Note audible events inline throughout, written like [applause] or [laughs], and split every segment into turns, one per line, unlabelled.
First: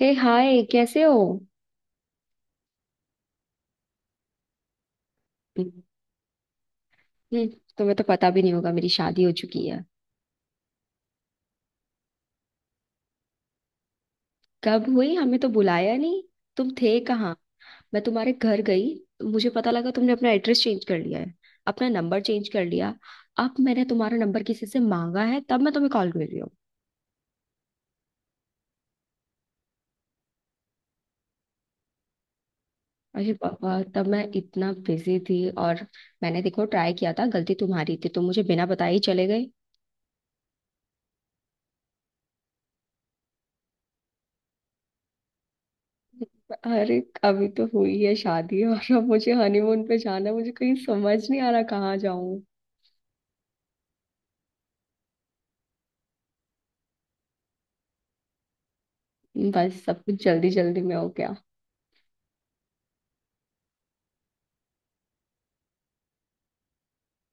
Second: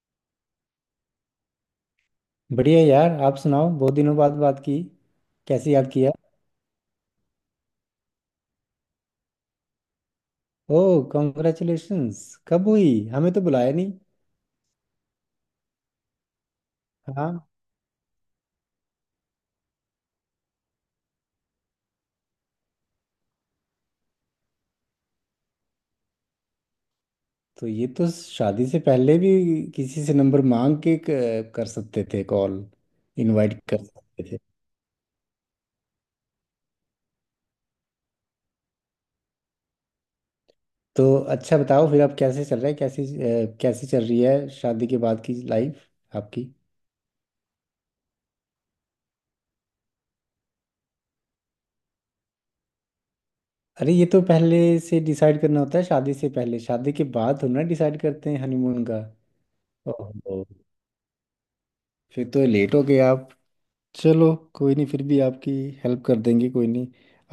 हे hi, कैसे हो?
बढ़िया यार आप सुनाओ बहुत दिनों बाद बात की। कैसे
हम्म।
याद किया।
तुम्हें तो पता भी नहीं होगा, मेरी शादी हो चुकी है।
ओह कॉन्ग्रेचुलेशंस। कब हुई हमें तो बुलाया नहीं।
कब हुई, हमें तो बुलाया नहीं। तुम थे कहाँ?
हाँ।
मैं तुम्हारे घर गई तो मुझे पता लगा तुमने अपना एड्रेस चेंज कर लिया है। अपना नंबर चेंज कर लिया। अब मैंने तुम्हारा नंबर किसी से मांगा है तब मैं तुम्हें कॉल कर रही हूँ।
तो ये तो शादी से पहले भी किसी से नंबर मांग के कर सकते थे कॉल।
अरे
इनवाइट
बाबा,
कर
तब मैं
सकते थे।
इतना बिजी थी। और मैंने देखो ट्राई किया था, गलती तुम्हारी थी, तुम मुझे बिना बताए ही चले गए।
तो अच्छा बताओ फिर अब कैसे चल रहा है, कैसी चल रही है शादी के बाद की लाइफ आपकी।
अरे। अभी तो हुई है शादी और अब मुझे हनीमून पे जाना है, मुझे कहीं समझ नहीं आ रहा कहाँ जाऊँ।
अरे ये तो पहले से डिसाइड करना होता है शादी से पहले, शादी के बाद थोड़ी ना डिसाइड करते हैं हनीमून का।
बस सब कुछ
ओहो।
जल्दी जल्दी में हो गया।
फिर तो लेट हो गए आप। चलो कोई नहीं, फिर भी आपकी हेल्प कर देंगे, कोई नहीं।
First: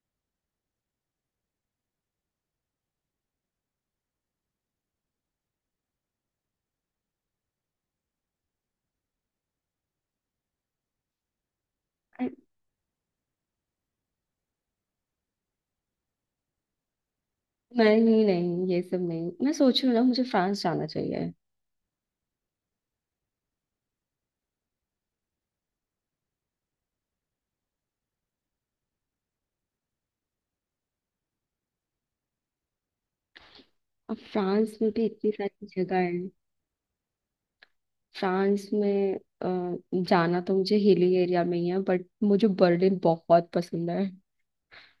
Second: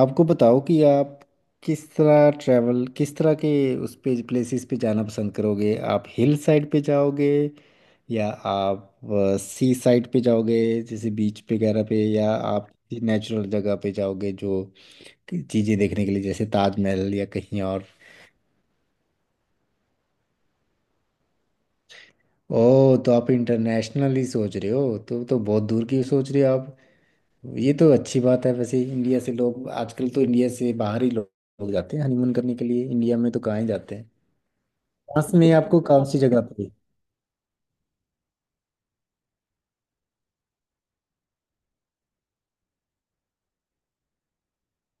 आपको बताओ कि आप किस तरह ट्रैवल, किस तरह के उस पे प्लेसेस पे जाना पसंद करोगे। आप हिल साइड पे जाओगे या आप सी साइड पे जाओगे जैसे बीच वगैरह पे, या आप नेचुरल जगह पे जाओगे जो चीज़ें देखने के लिए, जैसे ताजमहल या कहीं और।
नहीं नहीं, ये सब नहीं। मैं सोच रही हूँ ना, मुझे फ्रांस जाना चाहिए।
ओ तो आप इंटरनेशनली सोच रहे हो, तो बहुत दूर की सोच रहे हो आप। ये तो अच्छी बात है, वैसे इंडिया से लोग आजकल तो इंडिया से बाहर ही लोग लोग जाते हैं हनीमून करने के लिए, इंडिया में तो कहाँ ही जाते हैं।
अब फ्रांस में भी इतनी
फ्रांस में
सारी
आपको
जगह
कौन सी
है।
जगह पे।
फ्रांस में अ, जाना तो मुझे हिली एरिया में ही है, बट मुझे बर्लिन बहुत पसंद है।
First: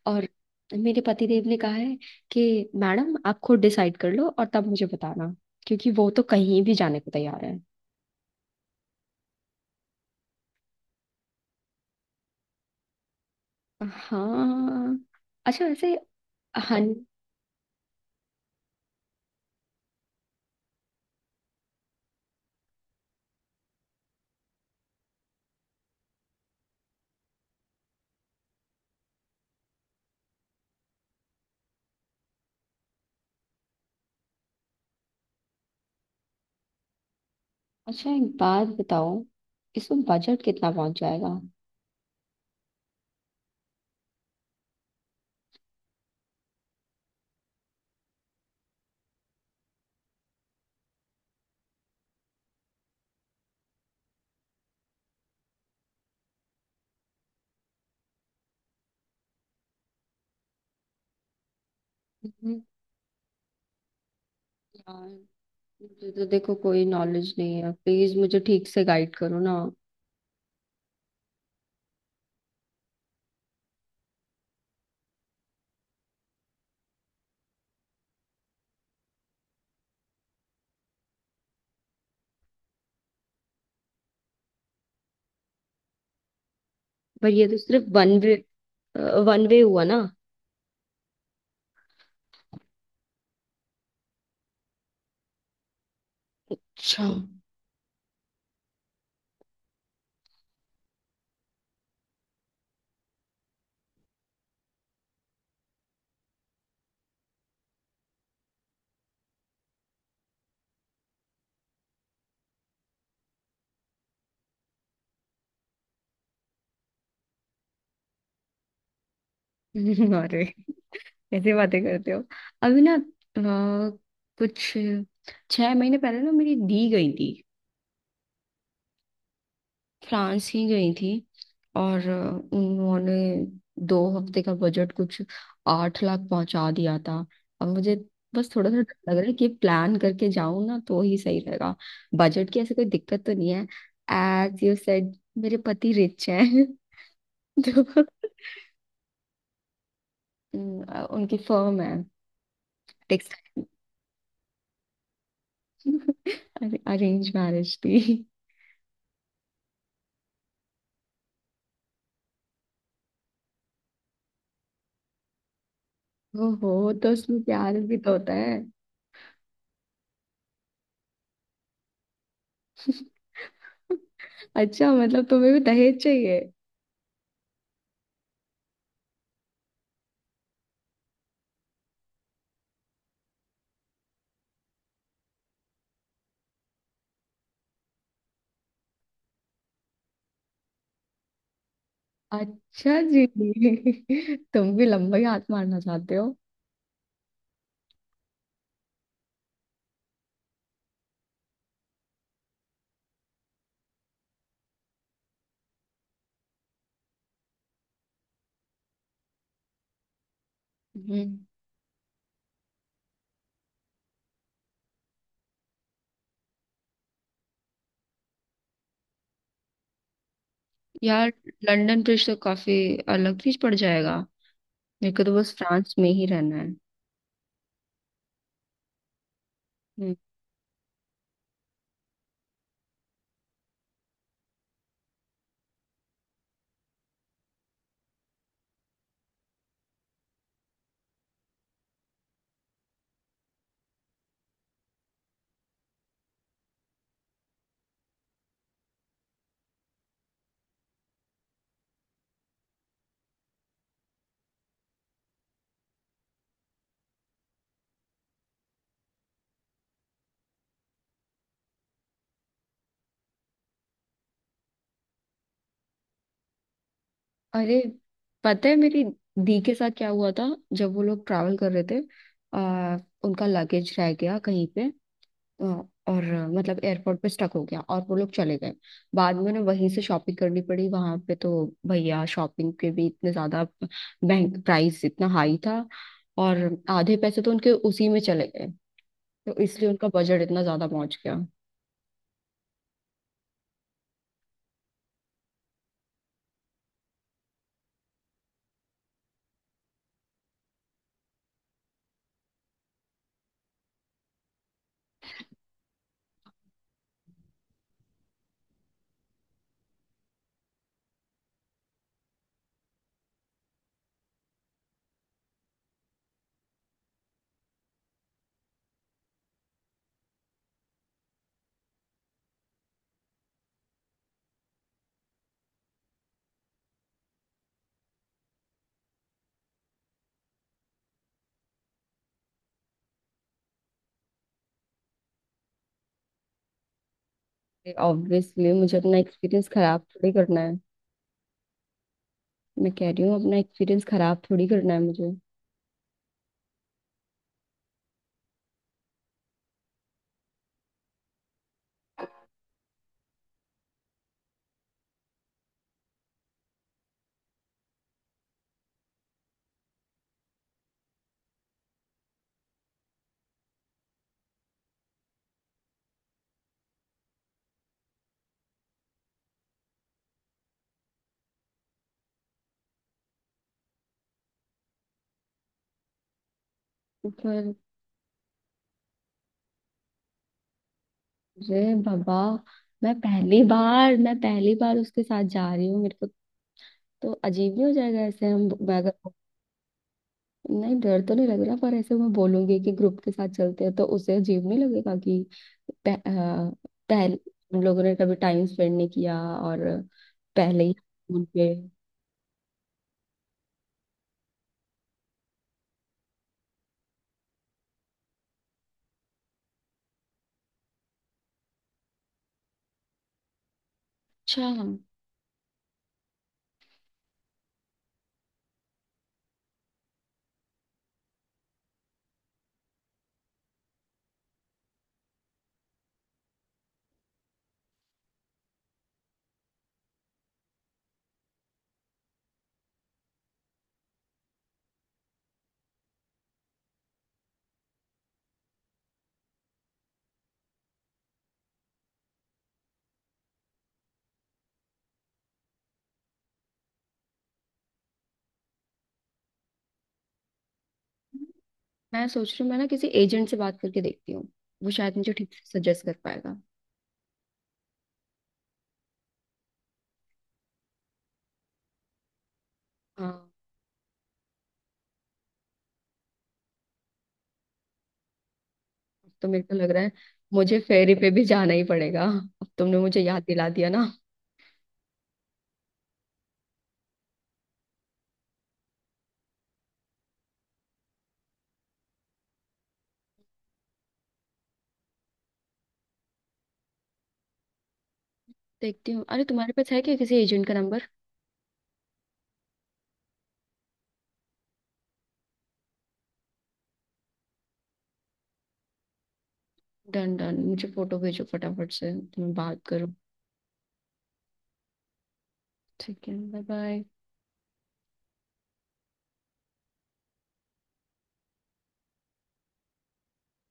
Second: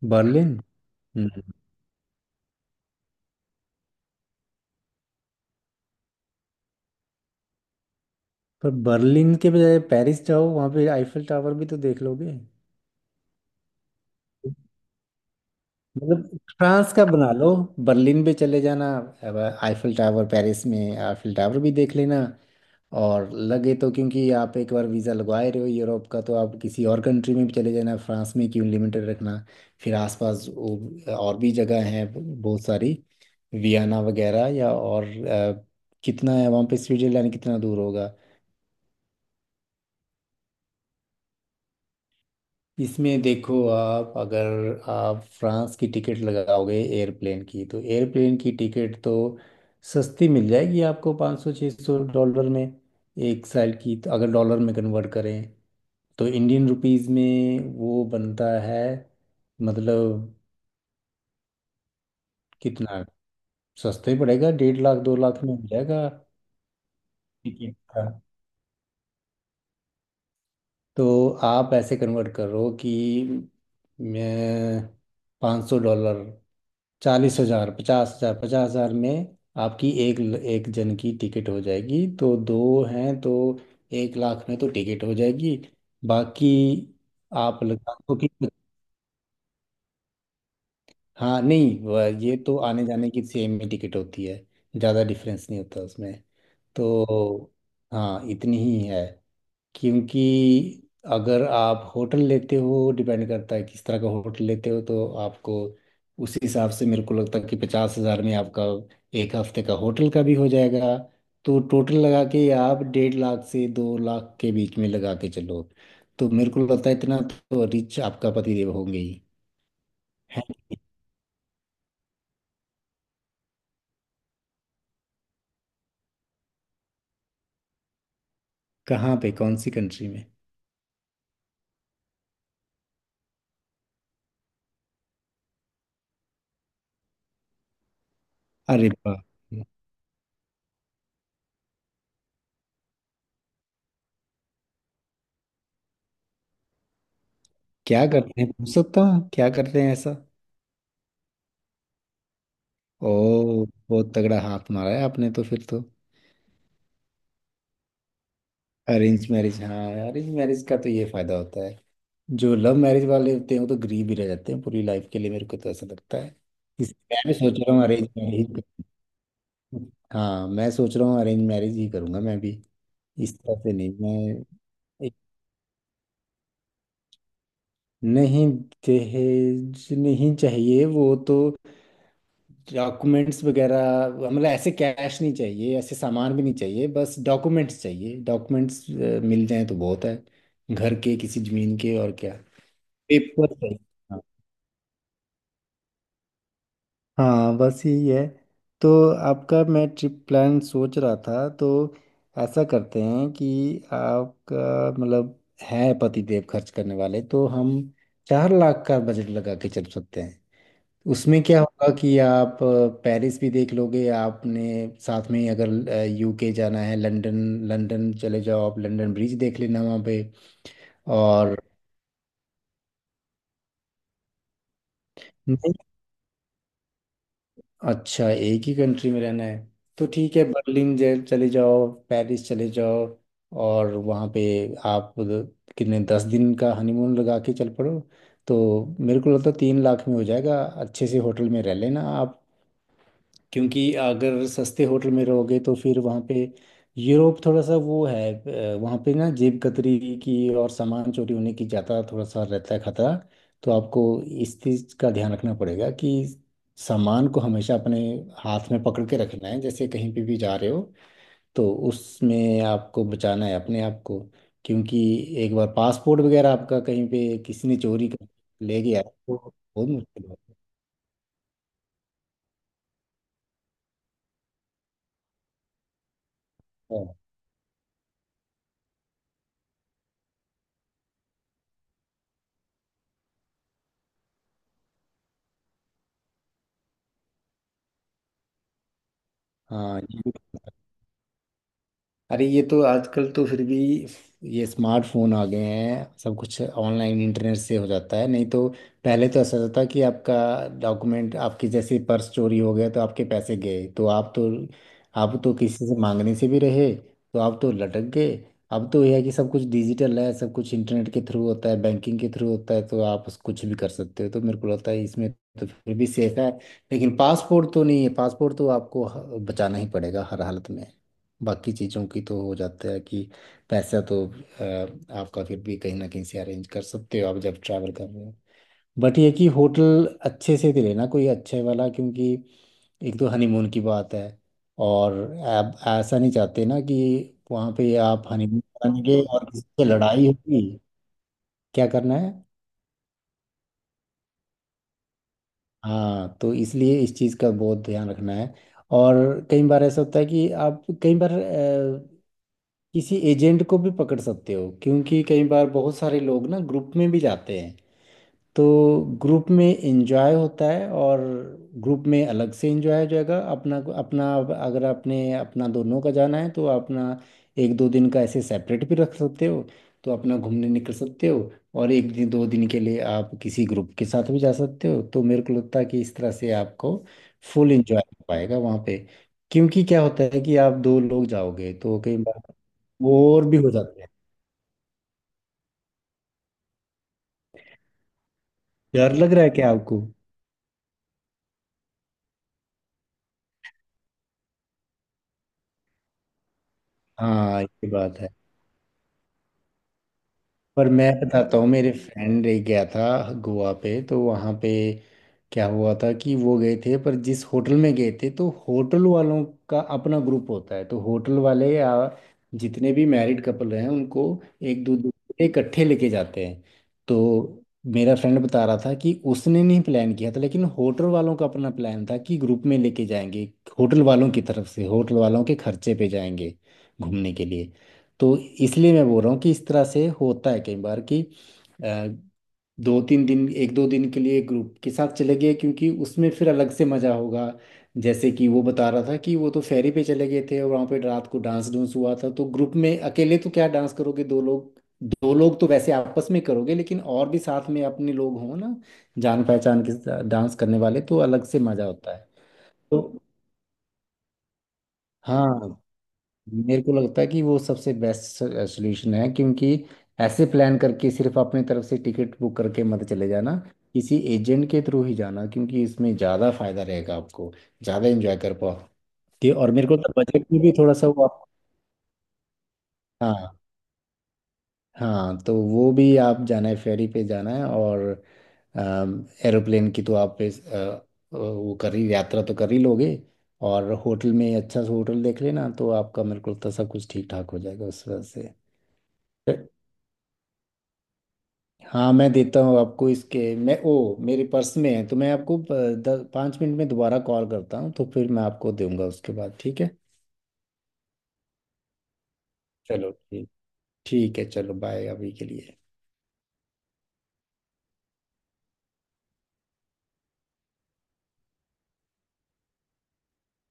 और
बर्लिन।
मेरे पतिदेव
हम्म।
ने कहा है कि मैडम आप खुद डिसाइड कर लो और तब मुझे बताना, क्योंकि वो तो कहीं भी जाने को तैयार है।
पर बर्लिन के बजाय पेरिस जाओ, वहाँ पे आईफिल टावर भी तो देख लोगे।
हाँ। अच्छा वैसे।
मतलब फ्रांस का बना लो, बर्लिन भी चले जाना। अब आईफिल टावर, पेरिस में आईफिल टावर भी देख लेना। और लगे तो, क्योंकि आप एक बार वीज़ा लगवाए रहे हो यूरोप का, तो आप किसी और कंट्री में भी चले जाना। फ्रांस में क्यों लिमिटेड रखना। फिर आसपास और भी जगह हैं बहुत सारी, वियना वगैरह या और कितना है वहाँ पे, स्विट्जरलैंड कितना दूर होगा।
अच्छा, एक बात बताओ, इसमें बजट कितना पहुंच जाएगा?
इसमें देखो, आप अगर आप फ्रांस की टिकट लगाओगे एयरप्लेन की, तो एयरप्लेन की टिकट तो सस्ती मिल जाएगी आपको 500 सौ $600 में, एक साल की। तो अगर डॉलर में कन्वर्ट करें तो इंडियन रुपीस में वो बनता है, मतलब
हम्म,
कितना, सस्ते पड़ेगा, डेढ़ लाख
यार,
दो लाख में हो जाएगा
मुझे तो देखो कोई नॉलेज नहीं है,
टिकट का।
प्लीज मुझे ठीक से गाइड करो ना।
तो आप ऐसे कन्वर्ट करो कि मैं, $500, 40 हजार 50 हजार 50 हजार में आपकी एक एक जन की टिकट हो जाएगी, तो दो हैं तो 1 लाख में तो टिकट हो जाएगी। बाकी
पर ये तो
आप
सिर्फ
लगा लो
वन
कि,
वे। वन वे हुआ ना?
हाँ नहीं ये तो आने जाने की सेम ही टिकट होती है, ज़्यादा डिफरेंस नहीं होता उसमें। तो
अच्छा।
हाँ इतनी ही है। क्योंकि अगर आप होटल लेते हो, डिपेंड करता है किस तरह का होटल लेते हो, तो आपको उसी हिसाब से मेरे को लगता है कि 50 हज़ार में आपका 1 हफ्ते का होटल का भी हो जाएगा। तो टोटल लगा के आप 1.5 लाख से 2 लाख के बीच में लगा के चलो। तो मेरे को लगता है इतना तो रिच आपका पतिदेव होंगे ही।
[laughs]
है।
अरे, ऐसी बातें करते हो। अभी ना कुछ 6 महीने पहले ना मेरी दी गई थी।
कहाँ पे, कौन सी कंट्री में।
फ्रांस ही गई थी। और उन्होंने 2 हफ्ते का बजट कुछ 8 लाख पहुंचा दिया था। अब मुझे बस थोड़ा सा
अरे
डर लग
वाह।
रहा है कि प्लान करके जाऊं ना तो ही सही रहेगा। बजट की ऐसे कोई दिक्कत तो नहीं है, एज यू सेड, मेरे पति रिच हैं। [laughs]
क्या
तो
करते हैं, पूछ सकता हूँ क्या करते हैं ऐसा।
उनकी फर्म है, टेक्सटाइल।
ओ। बहुत तगड़ा हाथ मारा है आपने तो, फिर तो।
अरेंज मैरिज थी।
अरेंज मैरिज, हाँ, अरेंज मैरिज का तो ये फायदा होता है। जो लव मैरिज वाले होते हैं वो तो गरीब ही रह जाते हैं पूरी लाइफ के लिए, मेरे को तो ऐसा लगता है।
[laughs] ओहो, तो
इसलिए मैं भी
उसमें
सोच रहा
प्यार
हूँ
भी
अरेंज
तो होता है।
मैरिज। हाँ मैं सोच रहा हूँ अरेंज मैरिज ही करूंगा मैं भी।
[laughs]
इस तरह से नहीं मैं,
अच्छा
एक-
मतलब तुम्हें भी दहेज चाहिए?
नहीं, दहेज नहीं चाहिए वो तो, डॉक्यूमेंट्स वगैरह, मतलब ऐसे कैश नहीं चाहिए, ऐसे सामान भी नहीं चाहिए, बस डॉक्यूमेंट्स चाहिए। डॉक्यूमेंट्स मिल जाएं तो बहुत है, घर के किसी जमीन के और क्या
अच्छा जी,
पेपर है। हाँ।
[laughs] तुम भी लंबा ही हाथ मारना चाहते हो।
हाँ, बस यही है। तो आपका मैं ट्रिप प्लान सोच रहा था, तो ऐसा करते हैं कि आपका मतलब है पति देव खर्च करने वाले, तो हम 4 लाख का बजट लगा के चल सकते हैं।
हम्म।
उसमें क्या होगा कि आप पेरिस भी देख लोगे। आपने साथ में ही अगर यूके जाना है, लंदन, लंदन चले जाओ आप, लंदन ब्रिज देख लेना वहाँ पे।
यार,
और
लंदन ब्रिज तो काफी अलग चीज पड़ जाएगा। मेरे को तो बस फ्रांस में ही रहना है।
अच्छा एक ही कंट्री में रहना है, तो
हम्म।
ठीक है, बर्लिन चले जाओ, पेरिस चले जाओ। और वहाँ पे आप उधर कितने, 10 दिन का हनीमून लगा के चल पड़ो। तो मेरे को लगता है 3 लाख में हो जाएगा, अच्छे से होटल में रह लेना आप। क्योंकि अगर सस्ते होटल में रहोगे तो फिर वहाँ पे यूरोप थोड़ा सा वो है, वहाँ पे ना जेब कतरी की और सामान चोरी होने की ज़्यादा थोड़ा सा रहता है खतरा। तो आपको इस चीज़ का ध्यान रखना पड़ेगा कि सामान को हमेशा अपने हाथ में पकड़ के रखना है, जैसे कहीं पे भी जा रहे हो, तो उसमें आपको बचाना है अपने आप को। क्योंकि एक बार पासपोर्ट वगैरह आपका कहीं पे किसी ने
अरे,
चोरी कर
पता है
ले गया
मेरी
तो
दी के
बहुत
साथ क्या
मुश्किल
हुआ था
होता
जब वो लोग ट्रैवल कर रहे थे। आ, उनका लगेज रह गया कहीं पे, अ, और मतलब
है।
एयरपोर्ट पे स्टक हो गया और वो लोग चले गए। बाद में उन्हें वहीं से शॉपिंग करनी पड़ी, वहां पे तो भैया शॉपिंग के भी इतने ज्यादा बैंक प्राइस इतना हाई था। और आधे पैसे तो उनके उसी में चले गए। तो इसलिए
हाँ,
उनका बजट इतना ज्यादा पहुंच गया।
अरे ये तो आजकल तो फिर भी ये स्मार्टफोन आ गए हैं, सब कुछ ऑनलाइन इंटरनेट से हो जाता है। नहीं तो पहले तो ऐसा होता था कि आपका डॉक्यूमेंट, आपकी जैसे पर्स चोरी हो गया तो आपके पैसे गए, तो आप तो, आप तो किसी से मांगने से भी रहे, तो आप तो लटक गए। अब तो यह है कि सब कुछ डिजिटल है, सब कुछ इंटरनेट के थ्रू होता है, बैंकिंग के थ्रू होता है, तो आप कुछ भी कर सकते हो। तो मेरे को लगता है इसमें तो फिर भी सेफ है। लेकिन पासपोर्ट तो नहीं है, पासपोर्ट तो आपको बचाना ही पड़ेगा हर हालत में। बाकी चीज़ों की तो हो जाता है कि पैसा तो आपका फिर भी कहीं ना कहीं से अरेंज कर सकते हो, आप जब ट्रैवल कर रहे हो। बट ये कि होटल अच्छे से दे लेना कोई अच्छे वाला, क्योंकि एक तो हनीमून की बात है और आप ऐसा नहीं चाहते ना कि वहाँ पे आप हनीमून
ऑब्वियसली मुझे अपना
करेंगे और किसी
एक्सपीरियंस
से
खराब
लड़ाई
थोड़ी करना
होगी।
है।
क्या करना है।
मैं कह रही हूँ अपना एक्सपीरियंस खराब थोड़ी करना है मुझे।
हाँ तो इसलिए इस चीज़ का बहुत ध्यान रखना है। और कई बार ऐसा होता है कि आप कई बार किसी एजेंट को भी पकड़ सकते हो, क्योंकि कई बार बहुत सारे लोग ना ग्रुप में भी जाते हैं। तो ग्रुप में एंजॉय होता है, और ग्रुप में अलग से एंजॉय हो जाएगा अपना अपना। अगर आपने अपना दोनों का जाना है तो अपना एक दो दिन का ऐसे सेपरेट भी रख सकते हो, तो अपना घूमने निकल सकते हो, और एक दिन दो दिन के लिए आप किसी ग्रुप के साथ भी जा सकते हो। तो मेरे को लगता है कि इस तरह से आपको फुल
पर
एंजॉय हो पाएगा वहाँ पे। क्योंकि क्या होता है कि आप दो लोग जाओगे
अरे
तो कई
बाबा,
बार
मैं
और भी
पहली
हो जाते हैं।
बार मैं पहली बार उसके साथ जा रही हूँ, मेरे को तो अजीब नहीं हो जाएगा ऐसे? हम मैं
डर
अगर
लग रहा है क्या आपको।
नहीं, डर तो नहीं लग रहा, पर ऐसे मैं बोलूंगी कि ग्रुप के साथ चलते हैं तो उसे अजीब नहीं लगेगा कि पह, आ, पहले
हाँ
हम
ये
लोगों ने
बात है।
कभी टाइम स्पेंड नहीं किया और पहले
पर
ही
मैं
फोन
बताता हूँ,
पे।
मेरे फ्रेंड एक गया था गोवा पे, तो वहाँ पे क्या हुआ था कि वो गए थे, पर जिस होटल में गए थे तो होटल वालों का अपना ग्रुप होता है। तो होटल वाले या जितने भी मैरिड कपल हैं उनको
अच्छा,
एक दो दूसरे इकट्ठे लेके जाते हैं। तो मेरा फ्रेंड बता रहा था कि उसने नहीं प्लान किया था, लेकिन होटल वालों का अपना प्लान था कि ग्रुप में लेके जाएंगे, होटल वालों की तरफ से होटल वालों के खर्चे पे जाएंगे घूमने के लिए। तो इसलिए मैं बोल रहा हूँ कि इस तरह से होता है कई बार कि अ, दो तीन दिन, एक दो दिन के लिए ग्रुप के साथ चले गए, क्योंकि उसमें फिर अलग से मजा होगा। जैसे कि वो बता रहा था कि वो तो फेरी पे चले गए थे, और वहाँ पे रात को डांस डूंस हुआ था, तो ग्रुप में अकेले तो क्या डांस करोगे दो लोग। दो लोग तो वैसे आपस में करोगे, लेकिन और भी साथ में अपने लोग हों ना, जान पहचान के साथ डांस करने वाले तो अलग से मजा होता
मैं
है।
सोच रही हूँ मैं ना किसी
तो
एजेंट से बात करके देखती हूँ। वो शायद मुझे ठीक से
हाँ
सजेस्ट कर पाएगा।
मेरे को लगता है कि वो सबसे बेस्ट सोल्यूशन है, क्योंकि ऐसे प्लान करके सिर्फ अपनी तरफ से टिकट बुक करके मत चले
हाँ।
जाना। किसी एजेंट के थ्रू ही जाना, क्योंकि इसमें ज़्यादा फायदा रहेगा आपको, ज़्यादा एंजॉय कर
अब तो
पाओगे
मेरे
और
को
मेरे
लग
को
रहा है
तो बजट में भी
मुझे
थोड़ा सा
फेरी
वो
पे भी
आप।
जाना ही पड़ेगा। अब तुमने मुझे याद
हाँ।
दिला दिया ना।
हाँ तो वो भी आप, जाना है फेरी पे जाना है, और एरोप्लेन की तो आप वो कर ही, यात्रा तो कर ही लोगे। और होटल में अच्छा सा होटल देख लेना, तो आपका मेरे को लगता है सब कुछ ठीक ठाक हो जाएगा उस वजह
देखती हूँ, अरे
से।
तुम्हारे पास है क्या किसी एजेंट का नंबर?
हाँ मैं देता हूँ आपको, इसके मैं, ओ मेरे पर्स में है, तो मैं आपको 5 मिनट में दोबारा कॉल करता हूँ, तो फिर मैं आपको दूंगा उसके बाद। ठीक है
डन डन, मुझे फोटो भेजो फटाफट से तो मैं बात
चलो।
करूँ।
ठीक, ठीक है, चलो बाय अभी के लिए।
ठीक है, बाय बाय।